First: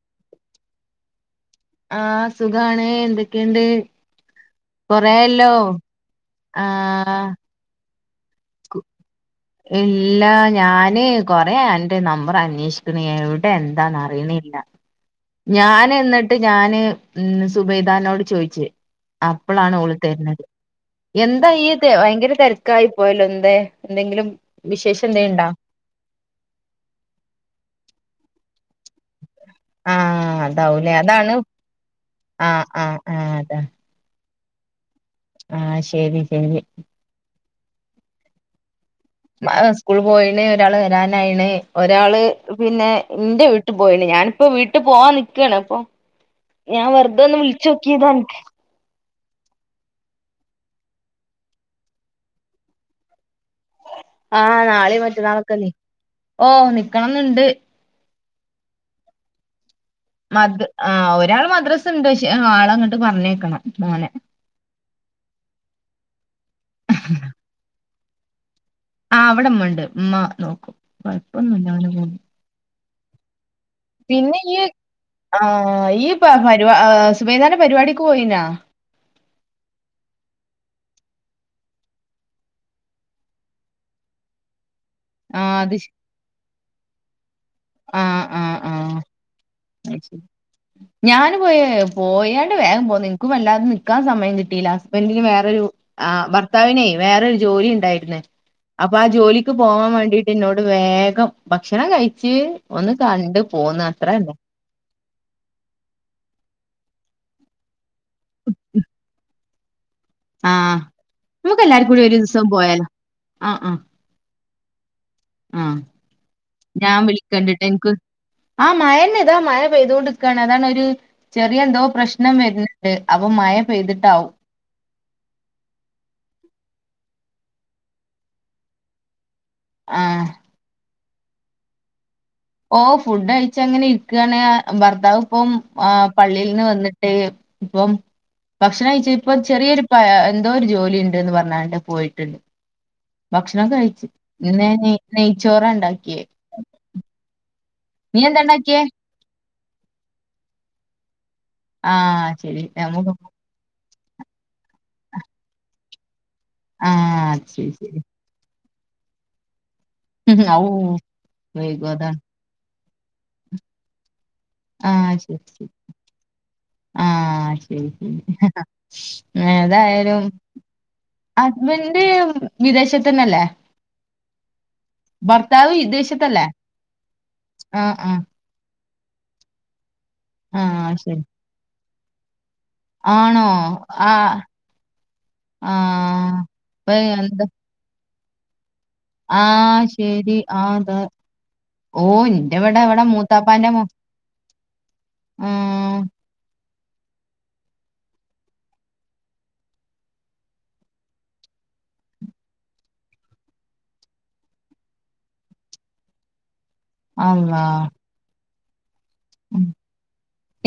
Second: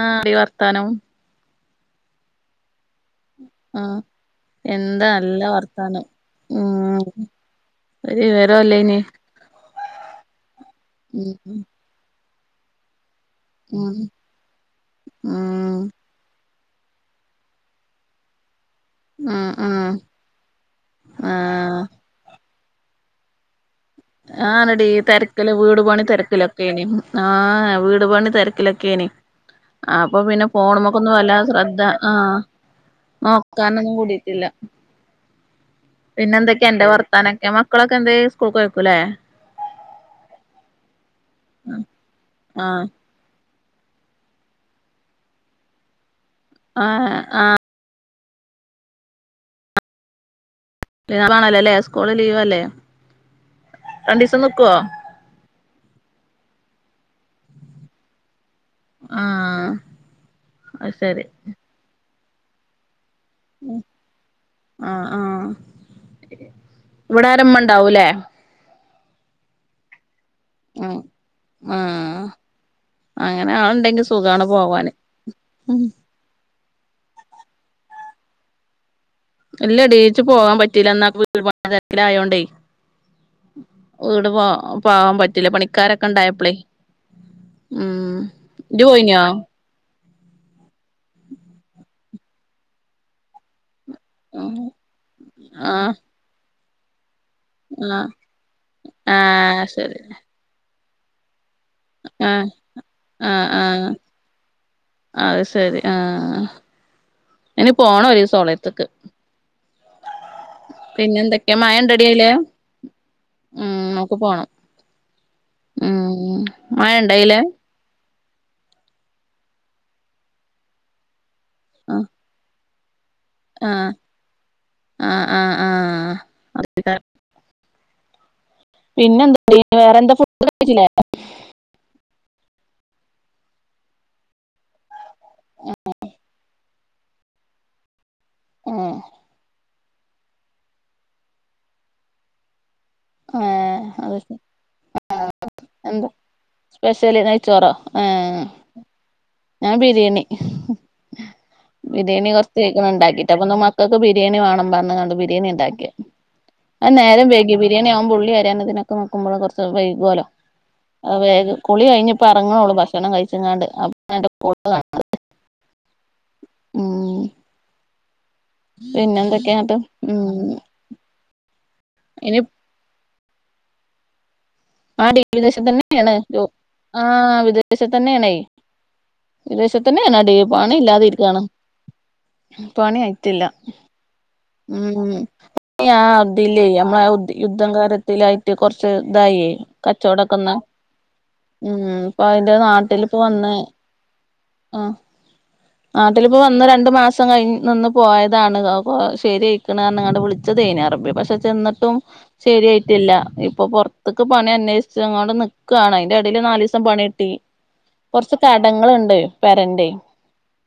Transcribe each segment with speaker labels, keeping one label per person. Speaker 1: ആഹ ഡീ വർത്താനം
Speaker 2: ആഹ സുഖാണ് എന്തൊക്കെണ്ട്
Speaker 1: ആഹ് എന്താ നല്ല വർത്താനം ഉം
Speaker 2: ആഹ
Speaker 1: ഒരു വിവര്
Speaker 2: ഇല്ല ഞാന് കൊറേ
Speaker 1: ഉം
Speaker 2: അന്റെ നമ്പർ അന്വേഷിക്ക്ണ് എവ
Speaker 1: ഉം
Speaker 2: എന്താന്ന് അറിയ്ണില്ല
Speaker 1: ഉം
Speaker 2: ഞാൻ എന്നിട്ട് ന്നിട്ട്ഞാന് മം സുബൈദാനോട് ചോയിച്ച്
Speaker 1: ഉം
Speaker 2: അപ്പളാണ് ഓൾ
Speaker 1: ഉം
Speaker 2: തർണത് എന്താ ഈ
Speaker 1: ആഹ്
Speaker 2: ഭയങ്കര തെരക്കായി പോയല്ലോ എന്തേ എന്തെങ്കിലും
Speaker 1: ആണെടി
Speaker 2: വിശേഷം എന്തേലുണ്ടോ
Speaker 1: തെരക്കല് വീട് പണി തെരക്കിലാ ആ വീട് പണി തിരക്കിലൊക്കെണ് അപ്പൊ
Speaker 2: ആഹ്
Speaker 1: പിന്നെ ഫോൺമക്കൊന്നും വല്ലാതെ ശ്രദ്ധ ആ
Speaker 2: ആ ആ ആ
Speaker 1: നോക്കാനൊന്നും കൂടിട്ടില്ല
Speaker 2: ആഹ് ശ
Speaker 1: പിന്നെ എന്തൊക്കെയ അന്റെ വർത്താനൊക്കെ മക്കളൊക്കെന്തേ സ്കൂൾക്കോയക്കൂല്ലേ
Speaker 2: ആഹ് സ്കൂള് പോയിണ് ഒരാള് വരാനായിണ് ഒരാള്
Speaker 1: ആഹ്
Speaker 2: പിന്നെ ഇന്റെ വീട്ടി പോയിണ് ഞാനിപ്പോ വീട്ട് പോവാൻ നിക്കാണ് പ്പോ ഞാൻ
Speaker 1: ആഹ്
Speaker 2: വെറുതൊന്ന്
Speaker 1: ആഹ്
Speaker 2: വിളിച്ച ച്ചോക്കി താ അൻക്ക്
Speaker 1: ലീവാണല്ലോ ലെ സ്കൂള് ലീവ് അല്ലേ
Speaker 2: ആഹ് നാളീം മറ്റന്നാളൊക്കെ ലീ ഓഹ് നിക്കണംന്ന്ണ്ട്
Speaker 1: ആഹ്
Speaker 2: മദ് ആ
Speaker 1: അത് ശരി
Speaker 2: ഒരാള് മദ്രസ് ണ്ട് പക്ഷെ ആളങ്ങട്ട് പറഞ്ഞേക്കണം മോനെ
Speaker 1: ആഹ് ആഹ് ഇവിടാരാ മ്മ ണ്ടാവൂലെ
Speaker 2: ആഹ് ഇവിടെ മ്മ ണ്ട് ഇമ്മ നോക്കും
Speaker 1: ഉം
Speaker 2: കൊഴപ്പൊന്നുല്ല അവനെക്കൊണ്ട്
Speaker 1: ആഹ് അങ്ങനെ ആളിന്ടെങ്കി സുഗാണ് പോവാന് ഉം
Speaker 2: പ പരു ആഹ് സുബൈദന്റെ പരിപാടിക്ക് പോയിനാ
Speaker 1: ല്ലടീ ച്ചു പോകാൻ പറ്റീല്ല അന്ന വീട്പണി തെരക്കിലായോ ണ്ടേ വീട് പാ പോവാൻ പറ്റീല്ല
Speaker 2: ആഹ് അത് ശ
Speaker 1: പണിക്കാരൊക്കെ ണ്ടായപ്പളെ ഉം
Speaker 2: ആഹ് ആഹ്
Speaker 1: ഇജ്
Speaker 2: ആഹ്
Speaker 1: പോയിന്യോ
Speaker 2: ഞാന് പോയ്‌ പോയാണ്ട് വേഗം പോന്ന് ഇന്ക്കും വല്ലാത നിക് ക്കാൻ സമയം
Speaker 1: ആഹ്
Speaker 2: കിട്ടിയില്ല ഹസ്ബന്റിന് വേറൊരു ആഹ് ഭർത്താവിനെയ് വേറൊരു ജോലി
Speaker 1: ആഹ്
Speaker 2: ണ്ടായിരുന്ന് അപ്പൊ ആ ജോലിക്ക്
Speaker 1: ആഹ്
Speaker 2: പോവാൻ
Speaker 1: ശരി
Speaker 2: വേണ്ടിട്ട് ന്നോട് വേഗം ഭക്ഷണം കഴിച്ച്
Speaker 1: ആഹ്
Speaker 2: ഒന്ന് കണ്ട് പോന്ന് അത്രന്നേ
Speaker 1: അയ് സരി ആഹ് ഇനി പോണം ഒരീസം ഓളെടുത്ത്ക്ക്
Speaker 2: ആഹ്
Speaker 1: പിന്നെന്തൊക്കെയാ
Speaker 2: നമുക്ക് എല്ലാർക്കും കൂടി
Speaker 1: മഴണ്ടോടി
Speaker 2: ഒരു
Speaker 1: ആയിലെ
Speaker 2: ദിവസം പോയാലോ ആഹ്
Speaker 1: ഉം
Speaker 2: ആഹ്
Speaker 1: മ്മക്ക് പോണം
Speaker 2: ആഹ്
Speaker 1: ഉം മഴ
Speaker 2: ഞാൻ
Speaker 1: ഇണ്ടോ അയിലെ
Speaker 2: വിളിക്കണ്ട് ട്ടാ ഇൻക് ആ മയന്നെ ഇതാ മഴ പെയ്തൊണ്ടിക്കാണ് അതാണ് ഒരു ചെറിയ എന്തോ
Speaker 1: ആഹ്
Speaker 2: പ്രശ്നം വര്ണ് അപ്പൊ മഴ
Speaker 1: ആഹ്
Speaker 2: പെയ്തിട്ടാവും
Speaker 1: ആഹ് ആഹ് ആഹ് അ [unintelligible] പിന്നെന്താടി വേറെന്താ
Speaker 2: ആഹ്
Speaker 1: ഫുഡ് കഴിച്ചില്ലേ
Speaker 2: ഓഹ് ഫുഡ് കഴിച്ചങ്ങനെ ഇരിക്കണ് ഭർത്താവ് ഇപ്പം ആഹ് പള്ളിയിൽന്ന് വന്നിട്ട് ഇപ്പം ഭക്ഷണം
Speaker 1: ഏഹ്
Speaker 2: കയിച് ഇപ്പ ചെറിയൊരു പ എന്തോ ഒരു ജോലി ണ്ട്ന്ന് പറഞ്ഞാണ്ട് പോയിട്ടുണ്ട് ഭക്ഷണം
Speaker 1: ഏഹ്
Speaker 2: കഴിച്ച്
Speaker 1: അത്
Speaker 2: ന്ന് ഞാന് നെയ്ച്ചോറ
Speaker 1: എന്താ
Speaker 2: ണ്ടാക്കിയേ
Speaker 1: സ്പെഷ്യല് നെയ്ച്ചോറോ
Speaker 2: എന്താ
Speaker 1: ആഹ്
Speaker 2: ഉണ്ടാക്കിയേ
Speaker 1: ഞാൻ ബിരിയാണി
Speaker 2: ആ
Speaker 1: ബിരിയാണി
Speaker 2: ശരി
Speaker 1: കുറച്ചയ്ക്ക്‌ണ്
Speaker 2: നമുക്ക്
Speaker 1: ണ്ടാക്കിട്ട് അപ്പൊ ന്നാ മക്ക മക്കക്ക് ബിരിയാണി വാണം പറഞ്കാണ്ട് ബിരിയാണി ണ്ടാക്കിയേ
Speaker 2: ആ
Speaker 1: അത് നേരം
Speaker 2: അത്
Speaker 1: വെയ്കി
Speaker 2: ശരി ശരി
Speaker 1: ഉള്ളി അരിയാനിതിനൊക്കെ നിക്കുമ്പോളോ കൊർച്ച്‌ വൈകൂലോ
Speaker 2: ഉം, ഔ
Speaker 1: വേഗ് കുളി
Speaker 2: വൈകും അതാണ്
Speaker 1: കഴിഞ്ഞപ്പ ഇറങ്ങണൊള്ളൂ ഭക്ഷണം കഴിച്ച്കാണ്ട് അട്ട് [unintelligible]
Speaker 2: ആഹ് ശരി ശരി
Speaker 1: ഉം
Speaker 2: ആഹ് ശരി ശരി
Speaker 1: പിന്നെ എന്തൊക്കെയാന്നിട്ട്
Speaker 2: ഏതായാലും
Speaker 1: ഉം
Speaker 2: ഹസ്ബൻഡ്
Speaker 1: ഇനി
Speaker 2: വിദേശത്തന്നല്ലേ
Speaker 1: ആഹ് ടീ
Speaker 2: ഭർത്താവ്
Speaker 1: വിദേശത്തന്നെണ്
Speaker 2: വിദേശത്തല്ലേ
Speaker 1: ആഹ്
Speaker 2: ആ ആ
Speaker 1: വിദേശത്തന്നേണെയ് വിദേശത്തന്നേണെടി
Speaker 2: ആ
Speaker 1: പണില്ലാതെ
Speaker 2: ശരി
Speaker 1: ഇരിക്കാണ് പണി ആയിട്ടില്ല
Speaker 2: ആണോ ആ
Speaker 1: ഉം ആ
Speaker 2: ആഹ്
Speaker 1: അതില്ലേ
Speaker 2: ഇപ്പൊ
Speaker 1: നമ്മളെ
Speaker 2: എന്താ
Speaker 1: യുദ്ധം കാര്യത്തിലായി ട്ട് കൊർച് ഇതായേ
Speaker 2: ആഹ് ശരി
Speaker 1: കച്ചോടക്കൊന്ന്
Speaker 2: ആഹ് ദാ
Speaker 1: ഉം
Speaker 2: ഓ
Speaker 1: ഇപ്പൊ അയിന്റെ
Speaker 2: ഇന്റെ ഇവിടെ ഇവിടെ
Speaker 1: നാട്ടിലിപ്പോ വന്ന്
Speaker 2: മൂത്താപ്പാന്റെ മോ
Speaker 1: ആഹ് ആഹ്
Speaker 2: ആഹ്
Speaker 1: നാട്ടിലിപ്പോ വന്ന് രണ്ട് മാസം കഴി നിന്ന് പോയതാണ് ശരിയായിക്കണ് പറഞ് കാണ്ട് വിളിച്ചതേനി അറബി പക്ഷേ ചെന്നിട്ടും ശരിയായിട്ടില്ല ഇപ്പൊ പൊറത്തക്ക് പണി അന്വേഷിച്ചങ്ങോണ്ട് നക്കുവയാണ് അതിന്റെടിയിൽ നാലല് ദിവസം പണി ഇട്ടി
Speaker 2: അള്ളാ
Speaker 1: കുറച്ച് കടങ്ങളൾുണ്ട്
Speaker 2: ഉം
Speaker 1: പരണ്ടേ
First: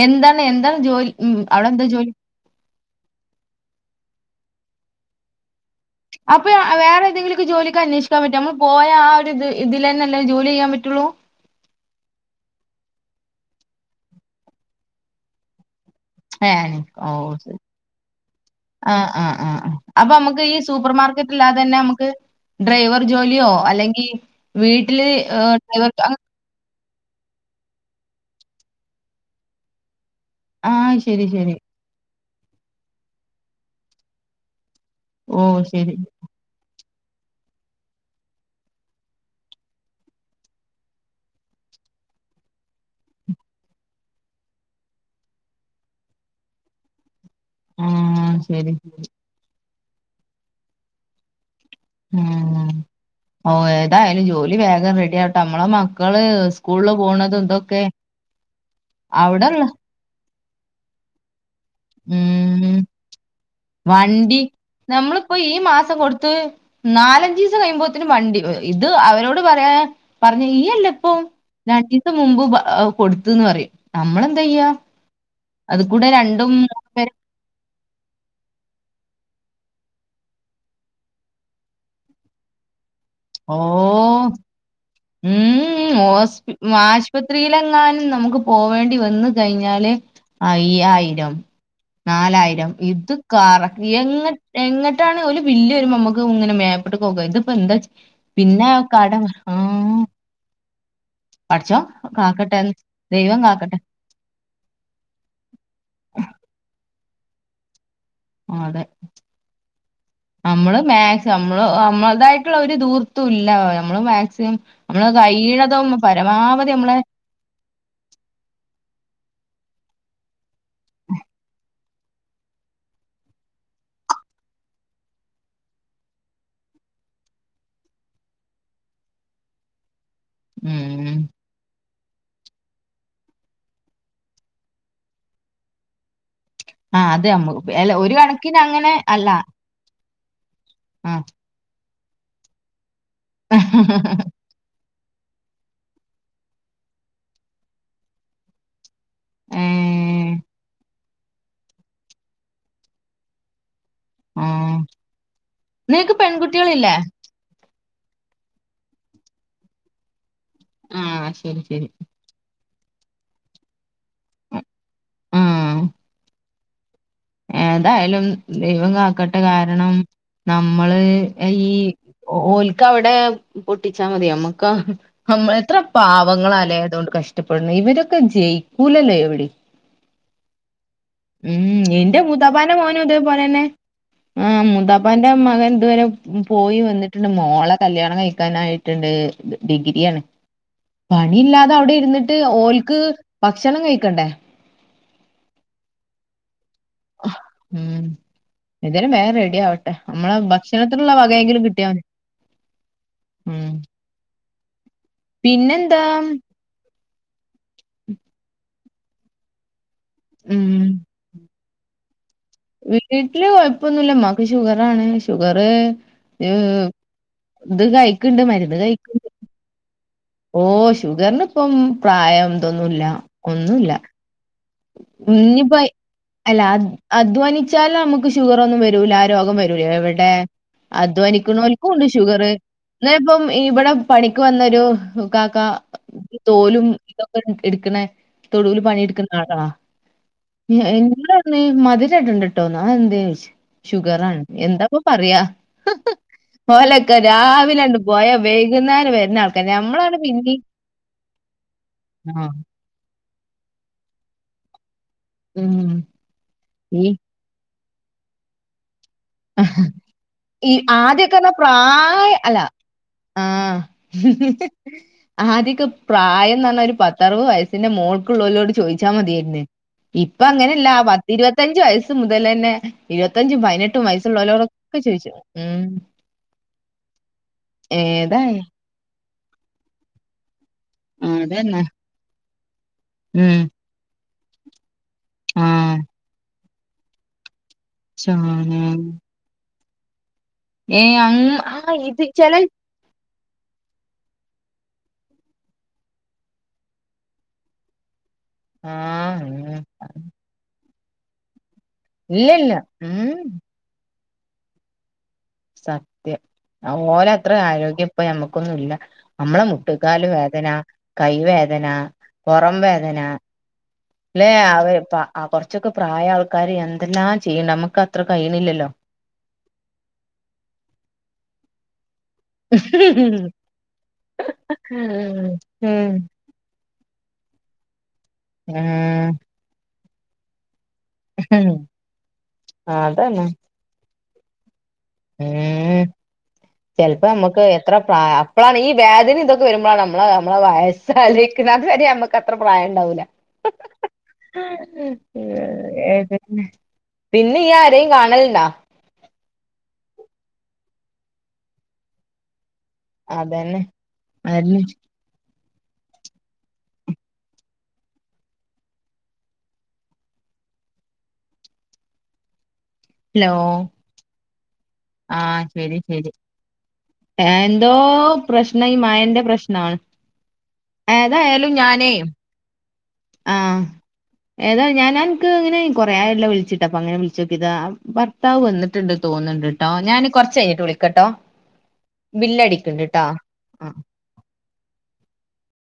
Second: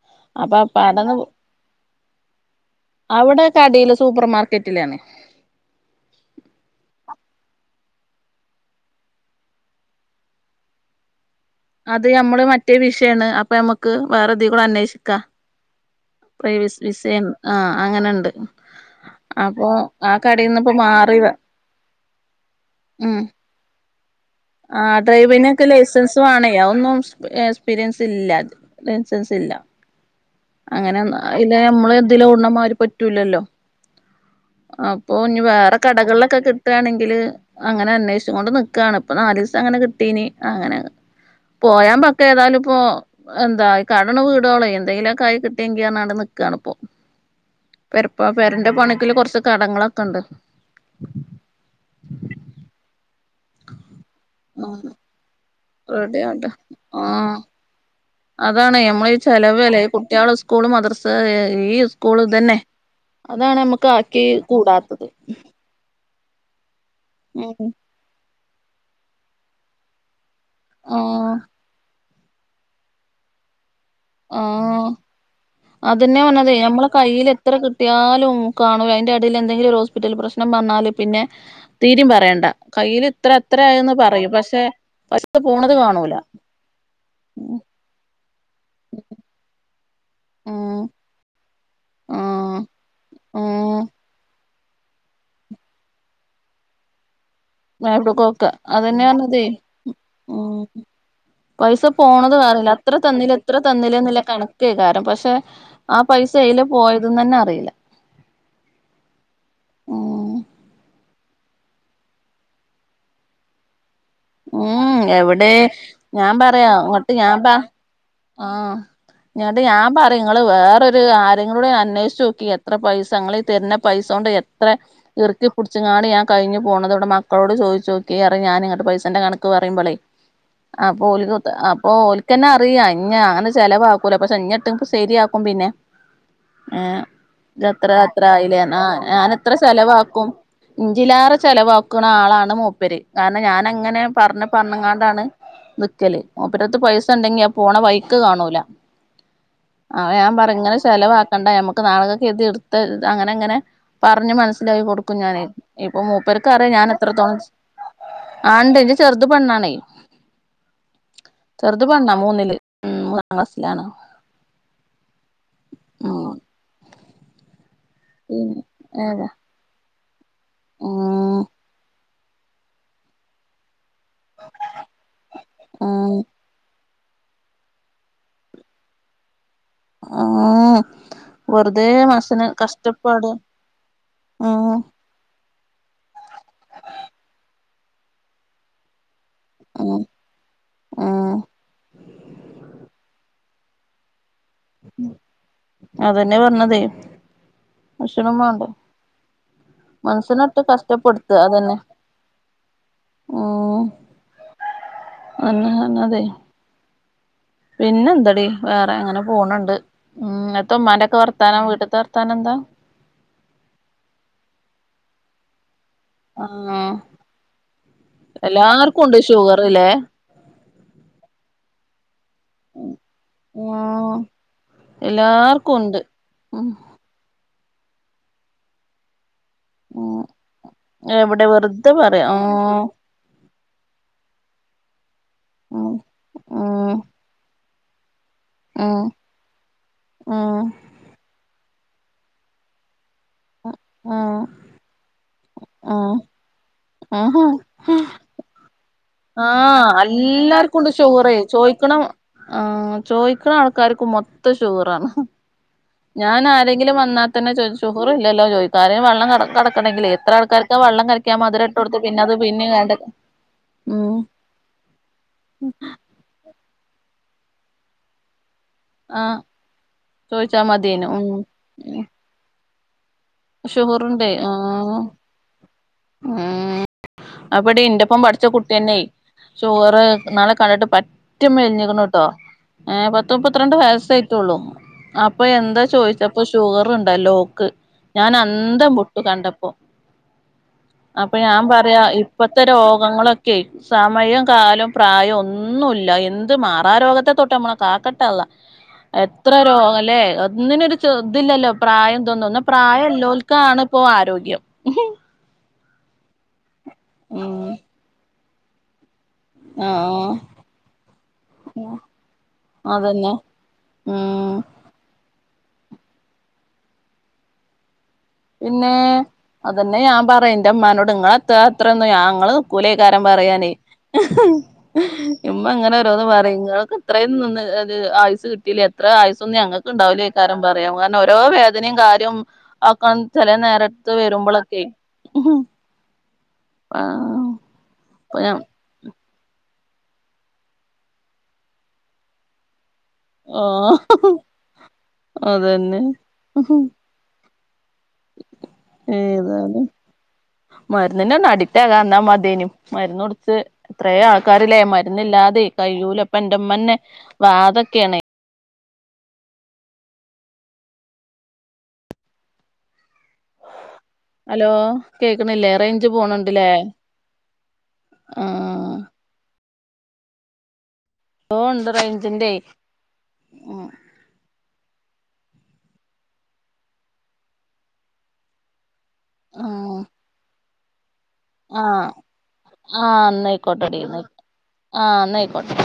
Speaker 2: എന്താണ്
Speaker 1: അപ്പൊ
Speaker 2: എന്താണ്
Speaker 1: പ
Speaker 2: ജോലി
Speaker 1: അതന്ന്
Speaker 2: ഉം അവിടെ എന്താ ജോലി
Speaker 1: അവിടെ കടയില സൂപ്പർ മാർക്കറ്റിലാണ്
Speaker 2: അപ്പൊ വേറെഏതെങ്കിലുംക്കെ ജോലൊക്കെന്വേഷിക്കൻ പറ്റും നമ്മ പോയ ആ ഒരു ഇത് ഇതില തന്നെല്ലേ ജോലി ചെയ്യാൻ പറ്റുള്ളൂ
Speaker 1: അത് നമ്മള് മറ്റേ വിഷയമാണ് അപ്പൊ നമ്മുക്ക് വേറെത കൂടെ അന്വേഷിക്കാം പ്രവി
Speaker 2: ഏഹ് ഓ
Speaker 1: വിസേൻ
Speaker 2: ശരി
Speaker 1: ആഹ അങ്ങനെണ്ട്
Speaker 2: ആഹ് ആ ആ
Speaker 1: അപ്പൊ
Speaker 2: ആ അപ്പൊ നമുക്ക് ഈ
Speaker 1: കടയിൽന്ന്പ്പോ
Speaker 2: സൂപ്പർ
Speaker 1: മാറി
Speaker 2: മാർക്കറ്റ് ഇല്ലാതെ തന്നെ നമുക്ക് ഡ്രൈവർ
Speaker 1: ഉം
Speaker 2: ജോലിയോ അല്ലെങ്കിൽ
Speaker 1: ആ
Speaker 2: വീട്ടില്
Speaker 1: ഡ്രൈവിറിനൊക്കെ
Speaker 2: ഡ്രൈവർ
Speaker 1: ലൈസൻസ് വേണയാ ഒന്നും എക്സ്പീരിയൻസ് ഇല്ലസൻസസ് ഇല്ല
Speaker 2: ആഹ്
Speaker 1: അങ്ങനെ
Speaker 2: ശരി ശരി
Speaker 1: അല്ല നമ്മള് എന്തിലും ഉണ്ണ മാര് പറ്റൂലല്ലോ ആ
Speaker 2: ഓ
Speaker 1: ഇഞ് വേറെ
Speaker 2: ശരി
Speaker 1: കടകളിലൊക്കെ കി കിട്ടുകയാണെങ്കില് അങ്ങനെ അന്വേഷിച്ചച്ച് കൊണ്ട് നക്കുകയാണ് ഇപ്പൊ നാല് ദിവസം അങ്ങനെ കിട്ടീനി അങ്ങനെ പോയാൻ പക്ക ഏതാലും ഇപ്പോൊ എന്താ കടന്ന വീടോളോ എന്തെങ്കിലും കായ് കിട്ടിയെങ്കിൽാണ് നിക്കാണ് ഇപ്പൊ പെറപ്പാ
Speaker 2: ആഹ്
Speaker 1: പെരന്റെ
Speaker 2: ശരി ശരി
Speaker 1: പണക്കില് കൊറച്ച കടങ്ങളൊക്കെ ഉണ്ട്
Speaker 2: ഉം ഓ ഏതായാലും ജോലി
Speaker 1: ആഹ്
Speaker 2: വേഗം റെഡിയ ആട്ട നമ്മളെ
Speaker 1: റെഡി
Speaker 2: മക്കള്
Speaker 1: ആവട്ടെ
Speaker 2: സ്കൂളില് പോണത
Speaker 1: ആഹ്
Speaker 2: ഇതൊക്കെ
Speaker 1: അതാണ് നമ്മളീ
Speaker 2: അവിടെള്ള
Speaker 1: ചലവ് അല്ലേ കുട്ടികള സ്കൂള് മദർസ ഈ സ്കൂള് തന്നെ
Speaker 2: ഉം
Speaker 1: അതാണ് നമ്മുക്ക് ആക്കി
Speaker 2: വണ്ടി
Speaker 1: കൂടാത്തത്
Speaker 2: നമ്മളിപ്പോ ഈ മാസം കൊടുത്ത് നാലഞ്ച ദിവസം
Speaker 1: ഉം
Speaker 2: കഴിയുമ്പോത്തനന് വണ്ടി ഇത് അവരോട് പറയാ പർഞ്ഞ് ഈയല്ലപ്പം
Speaker 1: ആഹ്
Speaker 2: രണ്ടീസം മുമ്പ് കൊട്ത്ത്ന്ന് പറയും. നമ്മളെന്തയ്യാ
Speaker 1: ആഹ്
Speaker 2: അത് കൂടെ രണ്ടും പേരെ
Speaker 1: കയ്യില് എത്ര കിട്ടിയാലും കാണുല. അയിന്റെ എടേല് എന്തെങ്കിലും ഒരു ഹോസ്പിറ്റൽ പ്രശ്നം പർഞ്ഞാല് പിന്നെ തീരിം പറയണ്ട കയ്യില് ഇത്ര അത്ര ആയന്ന് പറയും പശേ
Speaker 2: ഉം ഉം ഓസ് ആശുപത്രിയിലെങ്ങാനും നമുക്ക് പോവേണ്ടി വന്ന് കഴിഞ്ഞാല്
Speaker 1: ഉം
Speaker 2: അയ്യായിരം
Speaker 1: ഉം
Speaker 2: നാലായിരം ഇത് കറ
Speaker 1: ഉം
Speaker 2: എങ്ങനെ എങ്ങട്ടാണ് ഓല് ബില്ലരുമ്പോ അമ്മക്ക് ഇങ്ങനെ മേപ്പട്ട്ക്കോക്ക ഇത്പ്പോ എന്താ
Speaker 1: മേപ്പട്ട്ക്കോക്ക
Speaker 2: പിന്നെ
Speaker 1: അതെന്നെ
Speaker 2: കടം
Speaker 1: അർഞ്ഞതേ
Speaker 2: ആ
Speaker 1: ഉം പൈസ
Speaker 2: പടച്ചോൻ
Speaker 1: പോണത് അറീല്ല.
Speaker 2: കാക്കട്ടെന്ന്
Speaker 1: അത്ര തന്നില്ലെ
Speaker 2: ദൈവം
Speaker 1: ഇത്ര
Speaker 2: കാക്കട്ടെ
Speaker 1: തന്നില്ലെ ന്നില്ല കണ ക്കേക്കാരം പശേ ആ പൈസ എയ്ലെ പോയത് ന്നെന്നെ അറീല്ല.
Speaker 2: ആഹ് അതെ
Speaker 1: ഉം
Speaker 2: നമ്മള് മാത് നമ്മള് നമ്മളതായിട്ടുള്ള ഒരു ദൂർത്തും ഇല്ല നമ്മള് മാ
Speaker 1: ഉം എവിടെ ഞാൻ പറയാ
Speaker 2: പരമാവധി നമ്മളെ
Speaker 1: ഇങ്ങട്ട് ഞാൻ പ ആ ന്നട്ട് ഞാൻ പറിം ഇങ്ങള് വേറൊരു ആരെങ്കിലൊടി അന്വേഷിച്ച് നോക്കി എത്ര പൈസങ്ങള് തര്ന്ന പൈസോണ്ട് എത്ര ഇർക്കി പുട്ച്ച്ങ്ങാണ്ട് ഞാൻ കഴിഞ്ഞു പോണത് ഇവിടെ മക്കളോട് ചോയ്ച്ചോക്കി അറിം ഞാനിങ്ങട്ട് പൈ സന്റെ കണക്ക് പറിംമ്പളേ
Speaker 2: ഉം
Speaker 1: അപ്പോൽക്ക് അപ്പൊ ഓൽക്കന്നെ അറിയാ ഇഞ്ഞാന്ന് ചെലവാക്കൂല പശേ ഇഞ്ഞട്ട് ശരിയാക്കും പിന്നെ
Speaker 2: ആ
Speaker 1: ഏഹ്
Speaker 2: അത്
Speaker 1: ജ്
Speaker 2: നമ്മക്ക്
Speaker 1: അത്ര
Speaker 2: അല്ല ഒരു
Speaker 1: അത്ര
Speaker 2: കണക്കിന്
Speaker 1: ആയില്ലേ ന്നാ
Speaker 2: അങ്ങനെ അല്ല
Speaker 1: ഞാനത്ര ചെലവാക്കും
Speaker 2: ആ
Speaker 1: ഇന്റീലാറെ ചെലവാക്ക്ണ ആളാണ് മൂപ്പര്. കാരണം ഞാനങ്ങനെ പർഞ്ഞ പർഞ്ഞ്ങ്ങാണ്ടാണ് നിക്കല്. മൂപ്പ രെട്ത്ത് പൈസ ഇണ്ടെങ്കി ആ പോണ വയ്ക്ക് കാണൂല.
Speaker 2: ഏ
Speaker 1: ആ ഞാൻ പറിം ഇങ്ങനെ ചെലവാക്കണ്ട. ഞമ്മക്ക് നാളക്കക്ക് കര്തി ഇട്ത്ത അങ്ങനെ അങ്ങനെ പർഞ്ഞ്
Speaker 2: ആ
Speaker 1: മൻസ്സിലായി കൊടുക്കും ഞാന്. ഇപ്പൊ
Speaker 2: നിനക്ക്
Speaker 1: മൂപ്പര്ക്ക് അറിയാ
Speaker 2: പെൺകുട്ടികളില്ലേ
Speaker 1: ഞാനത്രത്തോളം ആ ണ്ടേ ന്റെ ചെർത് പെണ്ണാണെ
Speaker 2: ആ ശരി
Speaker 1: ചെർത്
Speaker 2: ശരി
Speaker 1: പെണ്ണാ മൂന്നില് ഉം മൂന്നാം ക്ലാസ്സിലാണ്.
Speaker 2: ഉം
Speaker 1: ഉം
Speaker 2: ഏതായാലും ദൈവം
Speaker 1: പിന്നെ ഏതാ
Speaker 2: കാക്കട്ടെ കാരണം നമ്മള്
Speaker 1: ഉം
Speaker 2: ഈ ഓൽക്ക് അവ്ടെ പൊട്ടിച്ചാ മതി ഞമ്മക്കാ നമ്മള് എത്ര
Speaker 1: ഉം
Speaker 2: പാവങ്ങളാലേ അതോണ്ട് കഷ് ട്ടപ്പെടുന്നേ ഇവരൊക്കെ ജയിക്കൂലല്ലോ എവിടിം
Speaker 1: ആഹ് വെർതെ
Speaker 2: ന്റെ മുത്താപ്പാന്റെ മോനും ഇതേപോലെന്നെ ആഹ്
Speaker 1: ഉം
Speaker 2: മുത്താ പ്പാന്റെ മകൻ ഇതുവരെ പോയി വന്നിട്ട്ണ്ട്. മോളെ കല്യാണം കഴിക്കാനായിട്ട്ണ്ട്.
Speaker 1: ഉം
Speaker 2: ഡിഗ്രിയാണ്
Speaker 1: ഉം
Speaker 2: പണി ഇല്ലാ തവ്ടെ ഇര്ന്നിട്ട് ഓൽക്ക് ഭക്ഷണം കഴിക്കണ്ടേ
Speaker 1: അതെന്നെ പർഞ്ഞതെ
Speaker 2: അഹ് ഉം എന്തേലും വേം റെഡിയാവട്ടെ. അമ്മളെ
Speaker 1: മനസ്സിനൊട്ട്
Speaker 2: ഭക്ഷണത്തിനുള്ള
Speaker 1: കഷ്ടപ്പെടുത്ത
Speaker 2: വകയെങ്കിലും
Speaker 1: അതന്നെ
Speaker 2: കിട്ടിയ ഉം
Speaker 1: അതന്നെ
Speaker 2: പിന്നെന്താ
Speaker 1: പിന്നെന്തടി വേറെ അങ്ങനെ പോണ്ണ്ട്. ഉം എത്ത മ്മാന്റെ ഒക്കെ വർ ത്താനം വീട്ട്ത്തെ വർത്താനം എന്താ?
Speaker 2: വീട്ട്ട്ട്ല് കൊഴപ്പൊന്നുല്ല. മ്മാക്ക് ഷുഗറാണ് ഷുഗറ് യ്
Speaker 1: ആഹ്
Speaker 2: ഇത് കഴിക്ക്ണ്ട് മരുന്ന് കഴിക്ക്
Speaker 1: ഷുഗറ്ല്ലേ
Speaker 2: ഓ ഷുഗർന്ന് ഇപ്പം പ്രായം ഇതൊന്നുല്ല ഒന്നുല്ല.
Speaker 1: ഉം എല്ലാർക്കും
Speaker 2: ഇഞ്ഞ്പ്പയ്
Speaker 1: ഉണ്ട്
Speaker 2: അല്ല
Speaker 1: ഉം
Speaker 2: അ അധ്വാനിച്ചാല് അമ്മക്ക് ഷുഗറ് ഒന്നും വരൂല രോഗം വരു
Speaker 1: ഉം
Speaker 2: എവിടെ
Speaker 1: എവിടെ വെറുതെ
Speaker 2: അധ്വാനിക്ക്ണോൽക്കുണ്ട്
Speaker 1: പറയാ ഉം
Speaker 2: ഷുഗറ് എന്നേപ്പം ഇബടെ പണിക്ക് വന്നൊരു കാക്ക
Speaker 1: ഉം
Speaker 2: തോലും
Speaker 1: ഉം
Speaker 2: ഇതൊക്കെ ഇട്ക്ക്ണേ തൊടൂല് പണി
Speaker 1: ഉം
Speaker 2: ഇട്ക്ക്ന്ന ആളാ
Speaker 1: ഉം
Speaker 2: എ ഇങ്ങ്ട് ന്ന് മധിരം ഇടണ്ടട്ടോന്ന് അതെന്തേ ചോയ്ച്ച് ഷുഗറാണ് എന്താപ്പ പറയാ
Speaker 1: ആഹ്
Speaker 2: ഓലൊക്കെ രാവിലണ്ട് പോയാ വൈകുന്നേര വര്
Speaker 1: ആഹ് അല്ലാർക്കും ഉണ്ട് ഷുഗറ് ചോയ്ക്കണം ആഹ് ചോയിക്കണാൾക്കാർക്കും മൊത്തം ഷുഗറാണ്
Speaker 2: ഉം
Speaker 1: ഞാനാരെങ്കിലും
Speaker 2: ഈ
Speaker 1: വന്നാത്തന്നെ ചോദിച്ചു ഷുഗറില്ലല്ലോ ചോയ്ക്കും ആരെ വള്ളം കലക്കൻ കലക്കണെങ്കിലെ ഇത്ര
Speaker 2: ഈ
Speaker 1: ആൾക്കാർക്ക വെള്ളം കലക്കിയാൽ
Speaker 2: ആദ്യൊക്കെർഞ്ഞാ
Speaker 1: മധിരട്ടൊടുത്ത് പിന്നെ
Speaker 2: പ്രായ
Speaker 1: അത്
Speaker 2: അല്ല
Speaker 1: പിഴ്ന്ന് ങ്ങാണ്ട്
Speaker 2: ആഹ് ആതിക്ക് പ്രായം ന്നറഞ്ഞാ ഒരു പത്തറുപത് വയസിന്റെ മോൾക്കുള്ളവലോട് ചോയ് ചോയ്ച്ചാ
Speaker 1: ആഹ്
Speaker 2: മതിയർന്ന് ഇപ്പ
Speaker 1: ചോയ്ച്ചാ
Speaker 2: അങ്ങനല്ല
Speaker 1: മതിയേനു ഉം
Speaker 2: പത്തിരുപത്തഞ്ചു വയസ്സ് മുതൽ തലന്നെ ഇരുപത്തഞ്ചും പയിനെട്ടും വയ്സ്
Speaker 1: ഷുഗറുണ്ടേ
Speaker 2: ബലോടൊക്കെ
Speaker 1: ആഹ്
Speaker 2: ചോയ്ച്ചു ഉം
Speaker 1: ഉം
Speaker 2: ഏതാണ്
Speaker 1: തന്നെ ഷുഅറ് ന്നാൾ കണ്ടിട്ട് പറ്റ് പറ്റെ
Speaker 2: അതന്നെ
Speaker 1: മെലിഞ്ഞിക്ക്ണുട്ടോ ഏ പത്ത്
Speaker 2: ഉം
Speaker 1: മുപത്തിരണ്ട് വയസ്സയ്ട്ടുള്ളൂ അപ്പൊ എന്താ
Speaker 2: ആഹ്
Speaker 1: ചോദിച്ചപ്പൊ ഷുഗറുണ്ടല്ലോ ഓക്ക് ഞാൻ അന്തം ബുട്ടു കണ്ടപ്പോ
Speaker 2: ഏ
Speaker 1: അപ്പൊ
Speaker 2: അങ്ങ്
Speaker 1: ഞാൻ
Speaker 2: ആ
Speaker 1: പറയാ
Speaker 2: ഇത് ചെല
Speaker 1: ഇപ്പത്തെ രോഗങ്ങളൊ രോഗങ്ങളോക്കെ സമയം കാലം പ്രായം ഒന്നുല്ല എന്ത് മാറാ രോഗത്തെ തൊട്ട് നമ്മള കാക്കട്ടെ അള്ളാ
Speaker 2: ആഹ്
Speaker 1: എത്ര രോഗം അല്ലേ ഒന്നിനൊരു ചെർതില്ലല്ലോ പ്രായം ഇതൊന്നും എന്ന
Speaker 2: ഇല്ലല്ല ഉം
Speaker 1: പ്രായംഇല്ലോൽക്കാണ് ഇപ്പോ ആരോഗ്യം ഉംഹ്
Speaker 2: സത്യം ഓലത്ര
Speaker 1: ഉം
Speaker 2: ആരോഗ്യം പ്പ ഞമ്മക്കൊന്നും ഇല്ല നമ്മള മുട്ടുകാല്
Speaker 1: ആഹ്
Speaker 2: വേദന കൈവേദന പുറം വേദന
Speaker 1: അതന്നെ
Speaker 2: ല്ലെ
Speaker 1: ഉം
Speaker 2: അവര് പ്പ കുറച്ചൊക്കെ പ്രായയ ആൾക്കാർ എന്തെല്ലാം ചെയ്യും നമുക്ക
Speaker 1: പിന്നെ അതന്നെ ഞാൻ പറന്റെ ഇമ്മനോട് ഇങ്ങടത്ര അത്രഒന്ന് ഞാങ്ങള് നികൂലെക്കരം പറയാനേയ്
Speaker 2: ഉം
Speaker 1: ഇമ്മ ങ്ങനെ
Speaker 2: ഉം
Speaker 1: ഓരോന്ന് പറയുംഇങ്ങള്ക്ക് ഇത്രയും നിന്ന് അത് ആയുസ്സ് കിട്ടില്ലേ എത്ര
Speaker 2: ഉം
Speaker 1: ആയസ്സൊന്നും ഞങ്ങക്ക് ഉണ്ടാവില്ല കാരേം പറയാം കാരണം ഒറ്റ ഓരോ വേദനീം കാര്യം ഒക്ക
Speaker 2: അതന്നെ
Speaker 1: ചിലേ നേരത്ത് വരുമ്പളൊക്കെയ്
Speaker 2: ഏഹ് ചെലപ്പോ നമ്മക്ക് എത്ര
Speaker 1: അപ്പൊ ഞാൻ
Speaker 2: പ്രാത്താണ് ഈ വേദനിതൊക്കെ വരുമ്പളാണ് നമ്മള് നമ്മളെ വയസാലൊയ്ക്ക്ണ് നമുക്ക് അത്ര പ്രായം ഉണ്ടാവൂല്ല
Speaker 1: ആഹ് അതന്നെ
Speaker 2: പിന്നെയ്യ് ആരെയും കാണല്ണ്ടാ
Speaker 1: ഏതാലും മരുന്നിനങ്‌ അഡിക്റ്റ് ആകാംന്നാൽ മത്യേനു മരുന്നുട്ച്ച്
Speaker 2: അതന്നെ
Speaker 1: എത്രെ ആൾക്കാരില്ലേ
Speaker 2: അതന്നെ
Speaker 1: മരുന്ന് മര്ന്നില്ലാതെ കയ്യൂലപ്പന്റെമ്മന്നെ വാതൊക്കെണ്
Speaker 2: ഹലോ
Speaker 1: അലോ
Speaker 2: ആഹ് ശെരി ശെരി ആ ന്തോ പ്രശ്നം ഈ
Speaker 1: ആഹ്
Speaker 2: മയന്റെ പ്രശ്നാണ്
Speaker 1: ഓ
Speaker 2: ഏതായാലും
Speaker 1: ഉണ്ട്
Speaker 2: ഞാനേയ്
Speaker 1: റേഞ്ചിന്റെ ഉം
Speaker 2: ആഹ് ഏതായ് ഞൻ അന്ക്ക് ങ്ങനെ കൊറേ ആയല്ലോ വിളിച്ചിട്ട് അപ്പൊ അങ്ങനെ വിള്ചോക്കീതാ ഭർ ഭർത്താവ് വന്ന്ട്ട്ണ്ട് തോന്ന്ണ്ട്ട്ടോ
Speaker 1: ആഹ്
Speaker 2: ഞാൻ കുറച്ച് കഴിഞ്ഞിട്ട് വിളിക്കട്ടോ
Speaker 1: ആഹ്
Speaker 2: ബില്ലടിക്കണ്ട് ട്ടോ
Speaker 1: ആഹ്
Speaker 2: ആഹ്
Speaker 1: ന്നയ്ക്കോട്ടെടി ആഹ് ന്നയ് ക്കോട്ടെ